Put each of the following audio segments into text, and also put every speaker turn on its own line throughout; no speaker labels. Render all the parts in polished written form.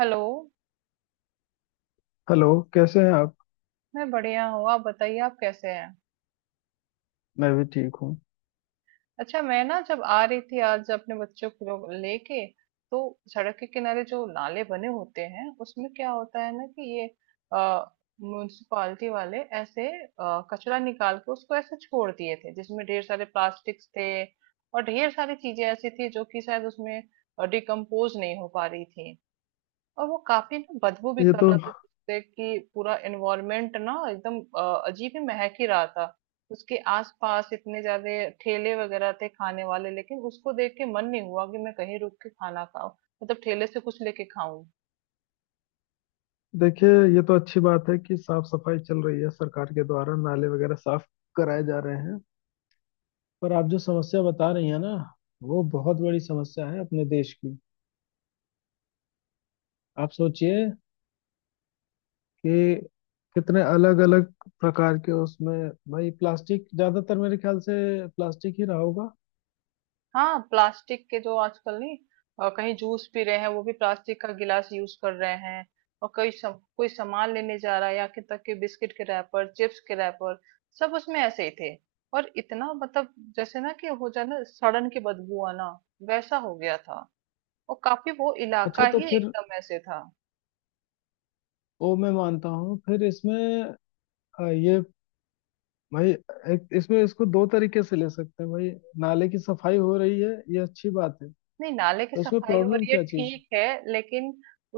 Hello.
Hello. कैसे हैं आप।
मैं बढ़िया हूँ, आप बताइए आप कैसे हैं?
मैं भी ठीक हूँ।
अच्छा, मैं ना जब आ रही थी आज अपने बच्चों को लोग लेके, तो सड़क के किनारे जो नाले बने होते हैं उसमें क्या होता है ना कि ये म्यूनिसिपालिटी वाले ऐसे कचरा निकाल के उसको ऐसे छोड़ दिए थे जिसमें ढेर सारे प्लास्टिक्स थे। और ढेर सारी चीजें ऐसी थी जो कि शायद उसमें डिकम्पोज नहीं हो पा रही थी। और वो काफी ना बदबू भी
ये
कर
तो
रहा था, जिससे कि पूरा एनवायरनमेंट ना एकदम अजीब ही महक ही रहा था। उसके आसपास इतने ज्यादा ठेले वगैरह थे खाने वाले, लेकिन उसको देख के मन नहीं हुआ कि मैं कहीं रुक के खाना खाऊं, मतलब ठेले से कुछ लेके खाऊं।
देखिए, ये तो अच्छी बात है कि साफ सफाई चल रही है सरकार के द्वारा, नाले वगैरह साफ कराए जा रहे हैं। पर आप जो समस्या बता रही हैं ना, वो बहुत बड़ी समस्या है अपने देश की। आप सोचिए कि कितने अलग अलग प्रकार के उसमें, भाई प्लास्टिक ज्यादातर, मेरे ख्याल से प्लास्टिक ही रहा होगा।
हाँ, प्लास्टिक के जो आजकल नहीं, कहीं जूस पी रहे हैं वो भी प्लास्टिक का गिलास यूज कर रहे हैं। और कोई सामान लेने जा रहा है या कि तक के बिस्किट के रैपर, चिप्स के रैपर, सब उसमें ऐसे ही थे। और इतना मतलब जैसे ना कि हो जाए ना सड़न की बदबू आना, वैसा हो गया था। और काफी वो
अच्छा
इलाका
तो
ही
फिर,
एकदम ऐसे था।
वो मैं मानता हूँ, फिर इसमें ये भाई, एक इसमें इसको दो तरीके से ले सकते हैं भाई। नाले की सफाई हो रही है, ये अच्छी बात है।
नहीं, नाले की
तो इसमें
सफाई हो
प्रॉब्लम
रही है
क्या चीज़ है?
ठीक है, लेकिन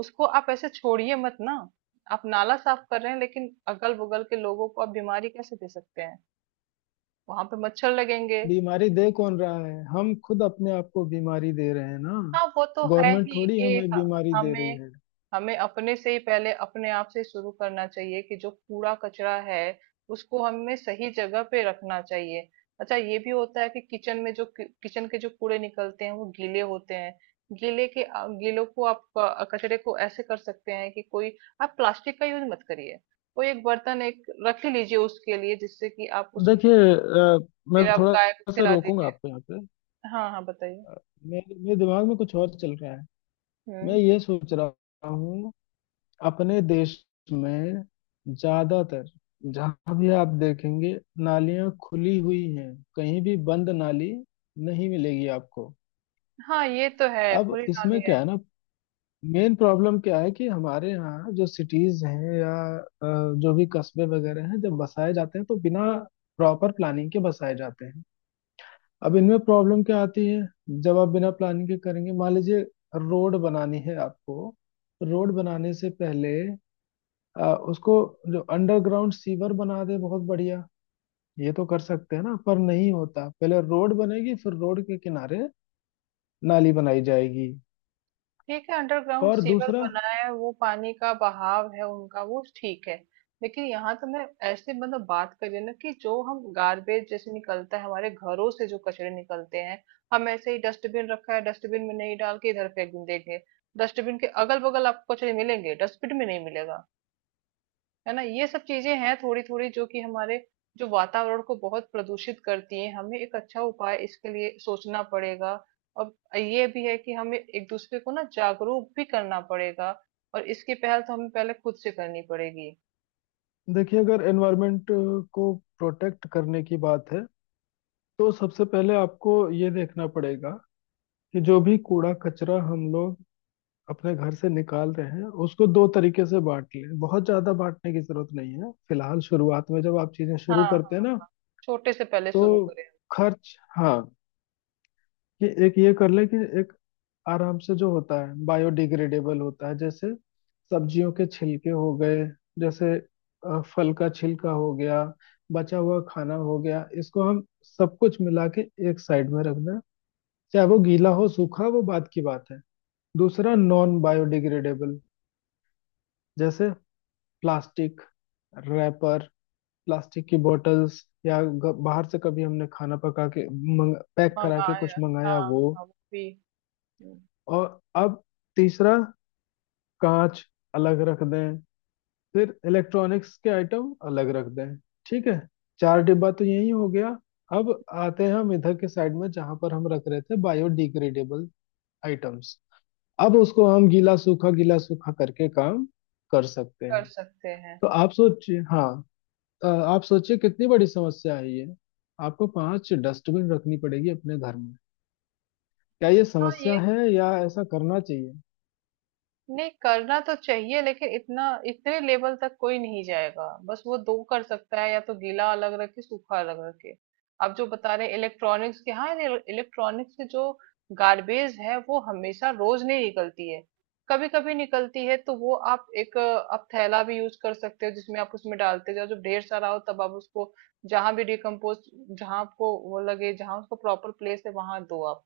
उसको आप ऐसे छोड़िए मत ना। आप नाला साफ कर रहे हैं लेकिन अगल बगल के लोगों को आप बीमारी कैसे दे सकते हैं? वहां पे मच्छर लगेंगे।
बीमारी दे कौन रहा है? हम खुद अपने आप को बीमारी दे रहे हैं ना।
हाँ वो तो है
गवर्नमेंट
ही
थोड़ी
कि
हमें बीमारी दे रही
हमें
है।
हमें अपने से ही पहले अपने आप से शुरू करना चाहिए कि जो कूड़ा कचरा है उसको हमें सही जगह पे रखना चाहिए। अच्छा, ये भी होता है कि किचन में जो किचन के जो कूड़े निकलते हैं वो गीले होते हैं। गीलों को आप कचरे को ऐसे कर सकते हैं कि कोई आप प्लास्टिक का यूज मत करिए। कोई एक बर्तन एक रख ही लीजिए उसके लिए, जिससे कि आप उसमें
देखिए, मैं
फिर आप गाय को
थोड़ा सा
खिला
रोकूंगा
दीजिए।
आपको यहाँ पे।
हाँ हाँ, बताइए।
अ, मेरे मेरे दिमाग में कुछ और चल रहा है। मैं
हम्म।
ये सोच रहा हूँ, अपने देश में ज्यादातर जहां भी आप देखेंगे, नालियां खुली हुई हैं, कहीं भी बंद नाली नहीं मिलेगी आपको।
हाँ ये तो है।
अब
खुली नाली
इसमें
है।
क्या है ना, मेन प्रॉब्लम क्या है कि हमारे यहाँ जो सिटीज हैं या जो भी कस्बे वगैरह हैं, जब बसाए जाते हैं तो बिना प्रॉपर प्लानिंग के बसाए जाते हैं। अब इनमें प्रॉब्लम क्या आती है जब आप बिना प्लानिंग के करेंगे? मान लीजिए रोड बनानी है आपको, रोड बनाने से पहले उसको, जो अंडरग्राउंड सीवर बना दे, बहुत बढ़िया। ये तो कर सकते हैं ना, पर नहीं होता। पहले रोड बनेगी, फिर रोड के किनारे नाली बनाई जाएगी।
ठीक है, अंडरग्राउंड
और
सीवर
दूसरा,
बना है, वो पानी का बहाव है उनका, वो ठीक है। लेकिन यहाँ तो मैं ऐसे मतलब बात करिए ना कि जो हम गार्बेज जैसे निकलता है हमारे घरों से, जो कचरे निकलते हैं, हम ऐसे ही डस्टबिन रखा है, डस्टबिन में नहीं डाल के इधर फेंक देंगे। डस्टबिन के अगल बगल आपको कचरे मिलेंगे, डस्टबिन में नहीं मिलेगा। है ना? ये सब चीजें हैं थोड़ी थोड़ी जो कि हमारे जो वातावरण को बहुत प्रदूषित करती हैं, हमें एक अच्छा उपाय इसके लिए सोचना पड़ेगा। और ये भी है कि हमें एक दूसरे को ना जागरूक भी करना पड़ेगा, और इसकी पहल तो हमें पहले खुद से करनी पड़ेगी।
देखिए अगर एनवायरमेंट को प्रोटेक्ट करने की बात है, तो सबसे पहले आपको ये देखना पड़ेगा कि जो भी कूड़ा कचरा हम लोग अपने घर से निकाल रहे हैं, उसको दो तरीके से बांट लें। बहुत ज्यादा बांटने की जरूरत नहीं है फिलहाल, शुरुआत में जब आप चीजें
हाँ
शुरू करते हैं
हाँ,
ना,
छोटे से पहले
तो
शुरू करें।
खर्च, हाँ। कि एक ये कर ले, कि एक आराम से जो होता है बायोडिग्रेडेबल होता है, जैसे सब्जियों के छिलके हो गए, जैसे फल का छिलका हो गया, बचा हुआ खाना हो गया, इसको हम सब कुछ मिला के एक साइड में रख दें। चाहे वो गीला हो सूखा, वो बात की बात है। दूसरा नॉन बायोडिग्रेडेबल, जैसे प्लास्टिक, रैपर, प्लास्टिक की बोतल्स, या बाहर से कभी हमने खाना पका के, पैक करा के
मंगाए
कुछ
हाँ।
मंगाया,
हाँ
वो।
हाँ, वो भी। हम्म।
और अब तीसरा कांच अलग रख दें, फिर इलेक्ट्रॉनिक्स के आइटम अलग रख दें। ठीक है, चार डिब्बा तो यही हो गया। अब आते हैं हम इधर के साइड में, जहां पर हम रख रहे थे बायोडिग्रेडेबल आइटम्स। अब उसको हम गीला सूखा करके काम कर सकते
कर
हैं।
सकते हैं।
तो आप सोचिए, हाँ, आप सोचिए कितनी बड़ी समस्या है ये। आपको पांच डस्टबिन रखनी पड़ेगी अपने घर में। क्या ये
हाँ ये
समस्या है या ऐसा करना चाहिए?
नहीं करना तो चाहिए, लेकिन इतना इतने लेवल तक कोई नहीं जाएगा, बस वो दो कर सकता है, या तो गीला अलग रखे सूखा अलग रखे। आप जो बता रहे इलेक्ट्रॉनिक्स के, हाँ इलेक्ट्रॉनिक्स के जो गार्बेज है वो हमेशा रोज नहीं निकलती है, कभी कभी निकलती है, तो वो आप एक आप थैला भी यूज कर सकते हो जिसमें आप उसमें डालते जाओ, जब ढेर सारा हो तब आप उसको जहां भी डिकम्पोज, जहां आपको वो लगे जहां उसको प्रॉपर प्लेस है, वहां दो आप।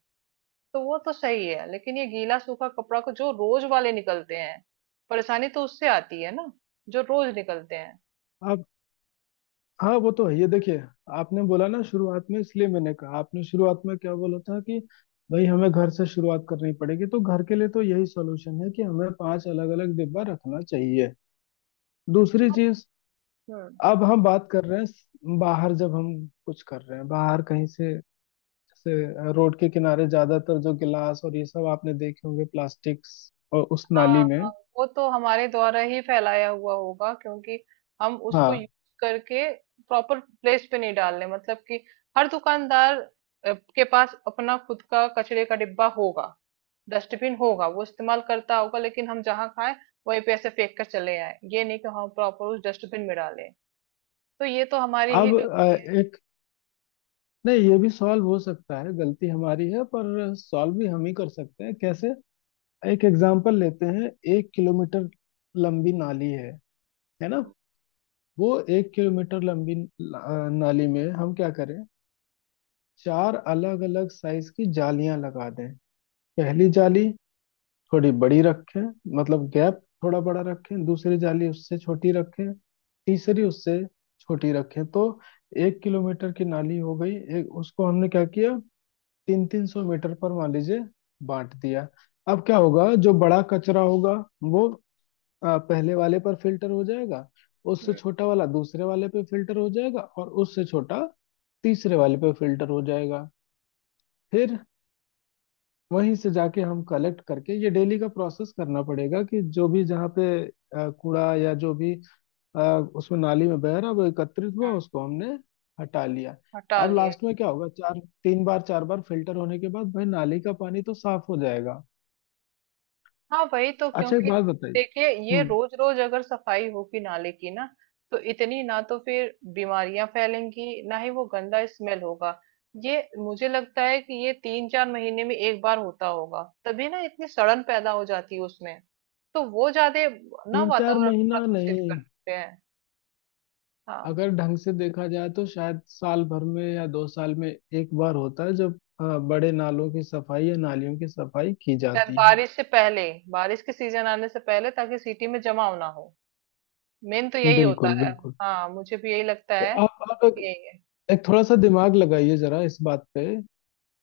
तो वो तो सही है, लेकिन ये गीला सूखा कपड़ा को जो रोज वाले निकलते हैं, परेशानी तो उससे आती है ना, जो रोज निकलते हैं।
आप, हाँ वो तो है, ये देखिए। आपने बोला ना शुरुआत में, इसलिए मैंने कहा, आपने शुरुआत में क्या बोला था कि भाई हमें घर से शुरुआत करनी पड़ेगी। तो घर के लिए तो यही सॉल्यूशन है कि हमें पांच अलग अलग डिब्बा रखना चाहिए। दूसरी
अब-
चीज,
हम्म।
अब हम बात कर रहे हैं बाहर, जब हम कुछ कर रहे हैं बाहर कहीं से। जैसे रोड के किनारे ज्यादातर जो गिलास और ये सब आपने देखे होंगे प्लास्टिक्स, और उस
हाँ
नाली
हाँ,
में।
वो तो हमारे द्वारा ही फैलाया हुआ होगा, क्योंकि हम उसको
हाँ।
यूज करके प्रॉपर प्लेस पे नहीं डाल रहे, मतलब कि हर दुकानदार के पास अपना खुद का कचरे का डिब्बा होगा, डस्टबिन होगा, वो इस्तेमाल करता होगा, लेकिन हम जहाँ खाए वहीं पे ऐसे फेंक कर चले आए, ये नहीं कि हम प्रॉपर उस डस्टबिन में डालें। तो ये तो हमारी ही
अब
गलती
एक, नहीं, ये भी सॉल्व हो सकता है। गलती हमारी है पर सॉल्व भी हम ही कर सकते हैं। कैसे? एक एग्जाम्पल लेते हैं। 1 किलोमीटर लंबी नाली है ना। वो 1 किलोमीटर लंबी नाली में हम क्या करें? चार अलग अलग साइज की जालियां लगा दें। पहली जाली थोड़ी बड़ी रखें, मतलब गैप थोड़ा बड़ा रखें, दूसरी जाली उससे छोटी रखें, तीसरी उससे छोटी रखें। तो 1 किलोमीटर की नाली हो गई एक, उसको हमने क्या किया, तीन 300 मीटर पर मान लीजिए बांट दिया। अब क्या होगा, जो बड़ा कचरा होगा वो पहले वाले पर फिल्टर हो जाएगा, उससे
है।
छोटा वाला दूसरे वाले पे फिल्टर हो जाएगा, और उससे छोटा तीसरे वाले पे फिल्टर हो जाएगा। फिर वहीं से जाके हम कलेक्ट करके, ये डेली का प्रोसेस करना पड़ेगा कि जो भी जहाँ पे कूड़ा या जो भी उसमें नाली में बह रहा, वो एकत्रित हुआ,
हाँ,
उसको हमने हटा लिया।
हटा
अब
लिए।
लास्ट में क्या होगा, चार, तीन बार चार बार फिल्टर होने के बाद, भाई, नाली का पानी तो साफ हो जाएगा।
हाँ वही तो,
अच्छा एक
क्योंकि
बात बताइए।
देखिए ये
हम्म।
रोज रोज अगर सफाई होगी नाले की ना, तो इतनी ना तो फिर बीमारियां फैलेंगी ना ही वो गंदा स्मेल होगा। ये मुझे लगता है कि ये तीन चार महीने में एक बार होता होगा, तभी ना इतनी सड़न पैदा हो जाती है उसमें, तो वो ज्यादा ना
तीन चार
वातावरण को
महीना
प्रदूषित
नहीं,
करते हैं। हाँ,
अगर ढंग से देखा जाए तो शायद साल भर में या 2 साल में एक बार होता है, जब बड़े नालों की सफाई या नालियों की सफाई की
शायद
जाती है।
बारिश से पहले, बारिश के सीजन आने से पहले, ताकि सिटी में जमाव ना हो। मेन तो यही होता
बिल्कुल
है।
बिल्कुल।
हाँ मुझे भी यही लगता
तो
है
आप एक,
कि यही है।
एक थोड़ा सा दिमाग लगाइए जरा इस बात पे,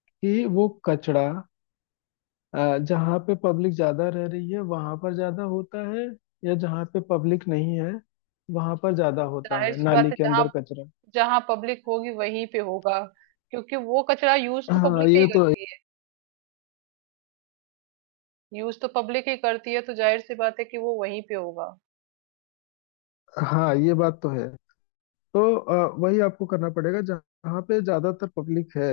कि वो कचरा जहाँ पे पब्लिक ज्यादा रह रही है वहां पर ज्यादा होता है, या जहाँ पे पब्लिक नहीं है वहां पर ज्यादा होता
जाहिर
है
सी बात
नाली
है
के
जहाँ,
अंदर कचरा?
जहाँ पब्लिक होगी वहीं पे होगा, क्योंकि वो कचरा यूज तो
हाँ
पब्लिक
ये
नहीं
तो है।
करती है। यूज तो पब्लिक ही करती है, तो जाहिर सी बात है कि वो वहीं पे होगा।
हाँ ये बात तो है। तो वही आपको करना पड़ेगा, जहाँ पे ज्यादातर पब्लिक है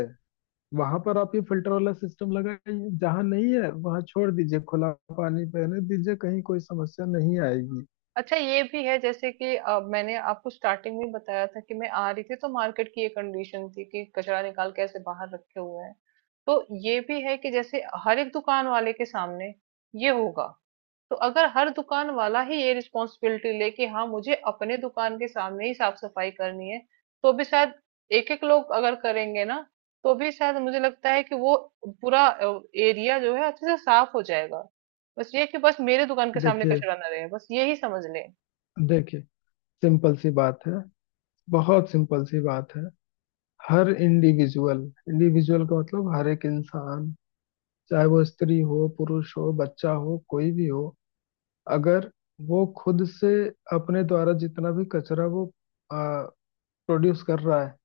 वहां पर आप ये फिल्टर वाला सिस्टम लगाइए, जहां नहीं है वहां छोड़ दीजिए खुला, पानी बहने दीजिए, कहीं कोई समस्या नहीं आएगी।
अच्छा ये भी है जैसे कि मैंने आपको स्टार्टिंग में बताया था कि मैं आ रही थी, तो मार्केट की ये कंडीशन थी कि कचरा निकाल के ऐसे बाहर रखे हुए हैं। तो ये भी है कि जैसे हर एक दुकान वाले के सामने ये होगा, तो अगर हर दुकान वाला ही ये रिस्पॉन्सिबिलिटी ले कि हाँ मुझे अपने दुकान के सामने ही साफ सफाई करनी है, तो भी शायद एक एक लोग अगर करेंगे ना, तो भी शायद मुझे लगता है कि वो पूरा एरिया जो है अच्छे से साफ हो जाएगा। बस ये कि बस मेरे दुकान के सामने
देखिए
कचरा ना रहे, बस ये ही समझ ले।
देखिए सिंपल सी बात है, बहुत सिंपल सी बात है। हर इंडिविजुअल, इंडिविजुअल का मतलब हर एक इंसान, चाहे वो स्त्री हो पुरुष हो बच्चा हो कोई भी हो, अगर वो खुद से अपने द्वारा जितना भी कचरा वो प्रोड्यूस कर रहा है,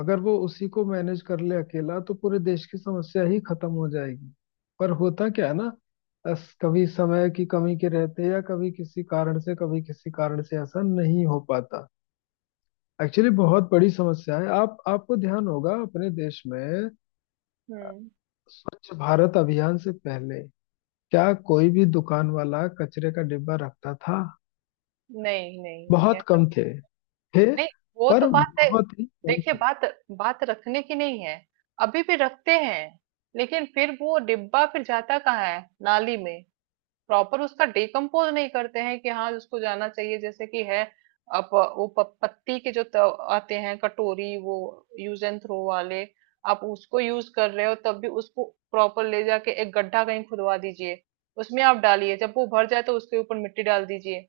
अगर वो उसी को मैनेज कर ले अकेला, तो पूरे देश की समस्या ही खत्म हो जाएगी। पर होता क्या है ना, अस कभी समय की कमी के रहते, या कभी किसी कारण से, कभी किसी कारण से ऐसा नहीं हो पाता। एक्चुअली बहुत बड़ी समस्या है। आप, आपको ध्यान होगा अपने देश में,
हम्म।
स्वच्छ भारत अभियान से पहले क्या कोई भी दुकान वाला कचरे का डिब्बा रखता था?
नहीं नहीं नहीं,
बहुत
ऐसा
कम
तो
थे थे
नहीं। वो तो
पर
बात है।
बहुत ही कम
देखिए
थे।
बात, बात रखने की नहीं है, अभी भी रखते हैं, लेकिन फिर वो डिब्बा फिर जाता कहाँ है? नाली में। प्रॉपर उसका डिकम्पोज नहीं करते हैं कि हाँ उसको जाना चाहिए, जैसे कि है। आप वो पत्ती के जो आते हैं कटोरी, वो यूज एंड थ्रो वाले, आप उसको यूज कर रहे हो, तब भी उसको प्रॉपर ले जाके एक गड्ढा कहीं खुदवा दीजिए, उसमें आप डालिए, जब वो भर जाए तो उसके ऊपर मिट्टी डाल दीजिए।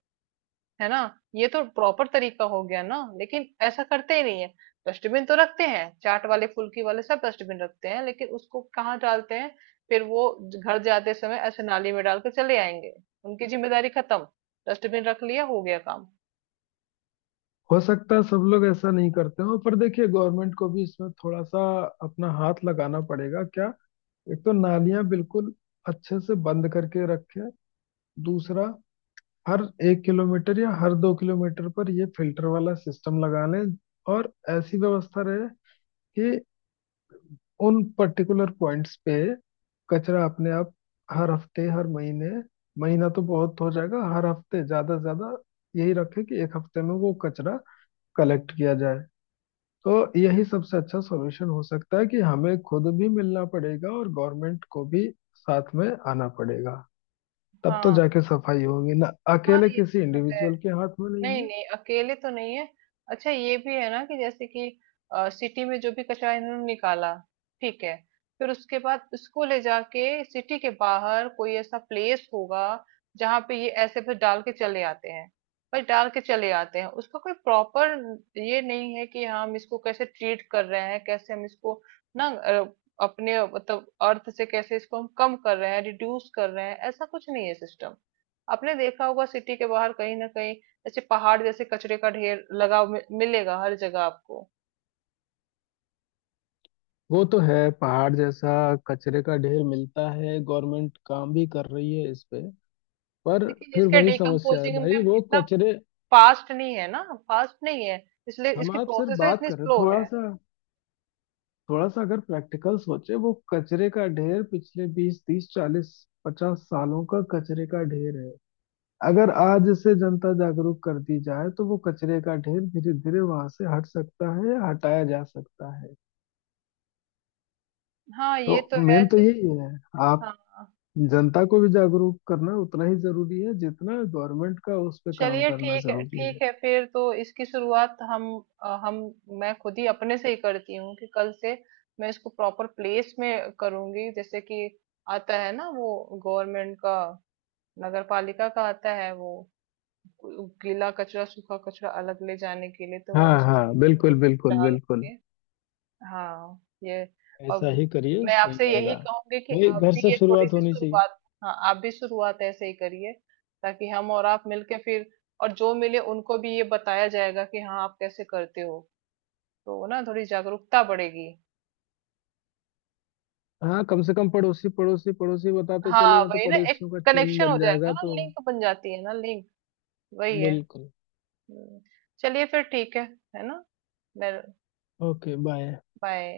है ना? ये तो प्रॉपर तरीका हो गया ना, लेकिन ऐसा करते ही नहीं है। डस्टबिन तो रखते हैं, चाट वाले फुल्की वाले सब डस्टबिन रखते हैं, लेकिन उसको कहाँ डालते हैं? फिर वो घर जाते समय ऐसे नाली में डाल के चले आएंगे। उनकी जिम्मेदारी खत्म, डस्टबिन रख लिया, हो गया काम।
हो सकता है सब लोग ऐसा नहीं करते हो, पर देखिए गवर्नमेंट को भी इसमें थोड़ा सा अपना हाथ लगाना पड़ेगा क्या। एक तो नालियां बिल्कुल अच्छे से बंद करके रखें, दूसरा हर 1 किलोमीटर या हर 2 किलोमीटर पर ये फिल्टर वाला सिस्टम लगा लें। और ऐसी व्यवस्था रहे कि उन पर्टिकुलर पॉइंट्स पे कचरा अपने आप हर हफ्ते, हर महीने, महीना तो बहुत हो जाएगा, हर हफ्ते ज्यादा से ज्यादा, यही रखें कि एक हफ्ते में वो कचरा कलेक्ट किया जाए। तो यही सबसे अच्छा सॉल्यूशन हो सकता है, कि हमें खुद भी मिलना पड़ेगा और गवर्नमेंट को भी साथ में आना पड़ेगा। तब तो
हाँ
जाके सफाई होगी ना,
हाँ
अकेले
ये
किसी
तो है।
इंडिविजुअल के हाथ में नहीं
नहीं,
है।
नहीं, अकेले तो नहीं है। अच्छा ये भी है ना कि जैसे कि सिटी में जो भी कचरा इन्होंने निकाला, ठीक है। फिर उसके बाद इसको ले जाके सिटी के बाहर कोई ऐसा प्लेस होगा जहाँ पे ये ऐसे फिर डाल के चले आते हैं। बस डाल के चले आते हैं। उसका कोई प्रॉपर ये नहीं है कि हाँ, हम इसको कैसे ट्रीट कर रहे हैं, कैसे हम इसको ना अपने मतलब अर्थ से कैसे इसको हम कम कर रहे हैं, रिड्यूस कर रहे हैं, ऐसा कुछ नहीं है सिस्टम। आपने देखा होगा सिटी के बाहर कहीं न कहीं ऐसे पहाड़ जैसे कचरे का ढेर लगा मिलेगा हर जगह आपको।
वो तो है, पहाड़ जैसा कचरे का ढेर मिलता है, गवर्नमेंट काम भी कर रही है इस पे, पर
लेकिन
फिर
इसके
वही समस्या है
डिकम्पोजिंग
भाई,
में
वो
इतना
कचरे।
फास्ट नहीं है ना, फास्ट नहीं है, इसलिए
हम
इसकी
आप सिर्फ
प्रोसेस
बात
इतनी
कर रहे हैं,
स्लो है।
थोड़ा सा अगर प्रैक्टिकल सोचे, वो कचरे का ढेर पिछले 20, 30, 40, 50 सालों का कचरे का ढेर है। अगर आज से जनता जागरूक कर दी जाए तो वो कचरे का ढेर धीरे धीरे वहां से हट सकता है या हटाया जा सकता है।
हाँ
तो
ये तो है।
मेन तो यही है। आप,
हाँ,
जनता को भी जागरूक करना उतना ही जरूरी है, जितना गवर्नमेंट का उस पर काम
चलिए
करना
ठीक है,
जरूरी है।
ठीक है, फिर तो इसकी शुरुआत हम अ, हम मैं खुद ही अपने से ही करती हूँ कि कल से मैं इसको प्रॉपर प्लेस में करूंगी। जैसे कि आता है ना वो गवर्नमेंट का, नगर पालिका का आता है वो, उ गीला कचरा, सूखा कचरा अलग ले जाने के लिए, तो मैं
हाँ हाँ,
उसको
बिल्कुल बिल्कुल बिल्कुल।
डालूँगी। हाँ, ये
ऐसा
अब
ही करिए,
मैं
सही
आपसे
रहेगा।
यही कहूँगी कि
भाई
आप
घर
भी
से
ये
शुरुआत
थोड़ी-सी
होनी चाहिए।
शुरुआत, हाँ, आप भी शुरुआत ऐसे ही करिए, ताकि हम और आप मिलके फिर और जो मिले उनको भी ये बताया जाएगा कि हाँ, आप कैसे करते हो। तो ना थोड़ी जागरूकता बढ़ेगी।
हाँ कम से कम, पड़ोसी पड़ोसी पड़ोसी बताते चले
हाँ,
जाओ, तो
वही ना एक
पड़ोसियों का चेन
कनेक्शन हो
बन
जाएगा
जाएगा,
ना,
तो।
लिंक बन जाती है ना लिंक, वही है।
बिल्कुल।
हुँ, चलिए फिर ठीक है ना? मैं
ओके, बाय।
बाय।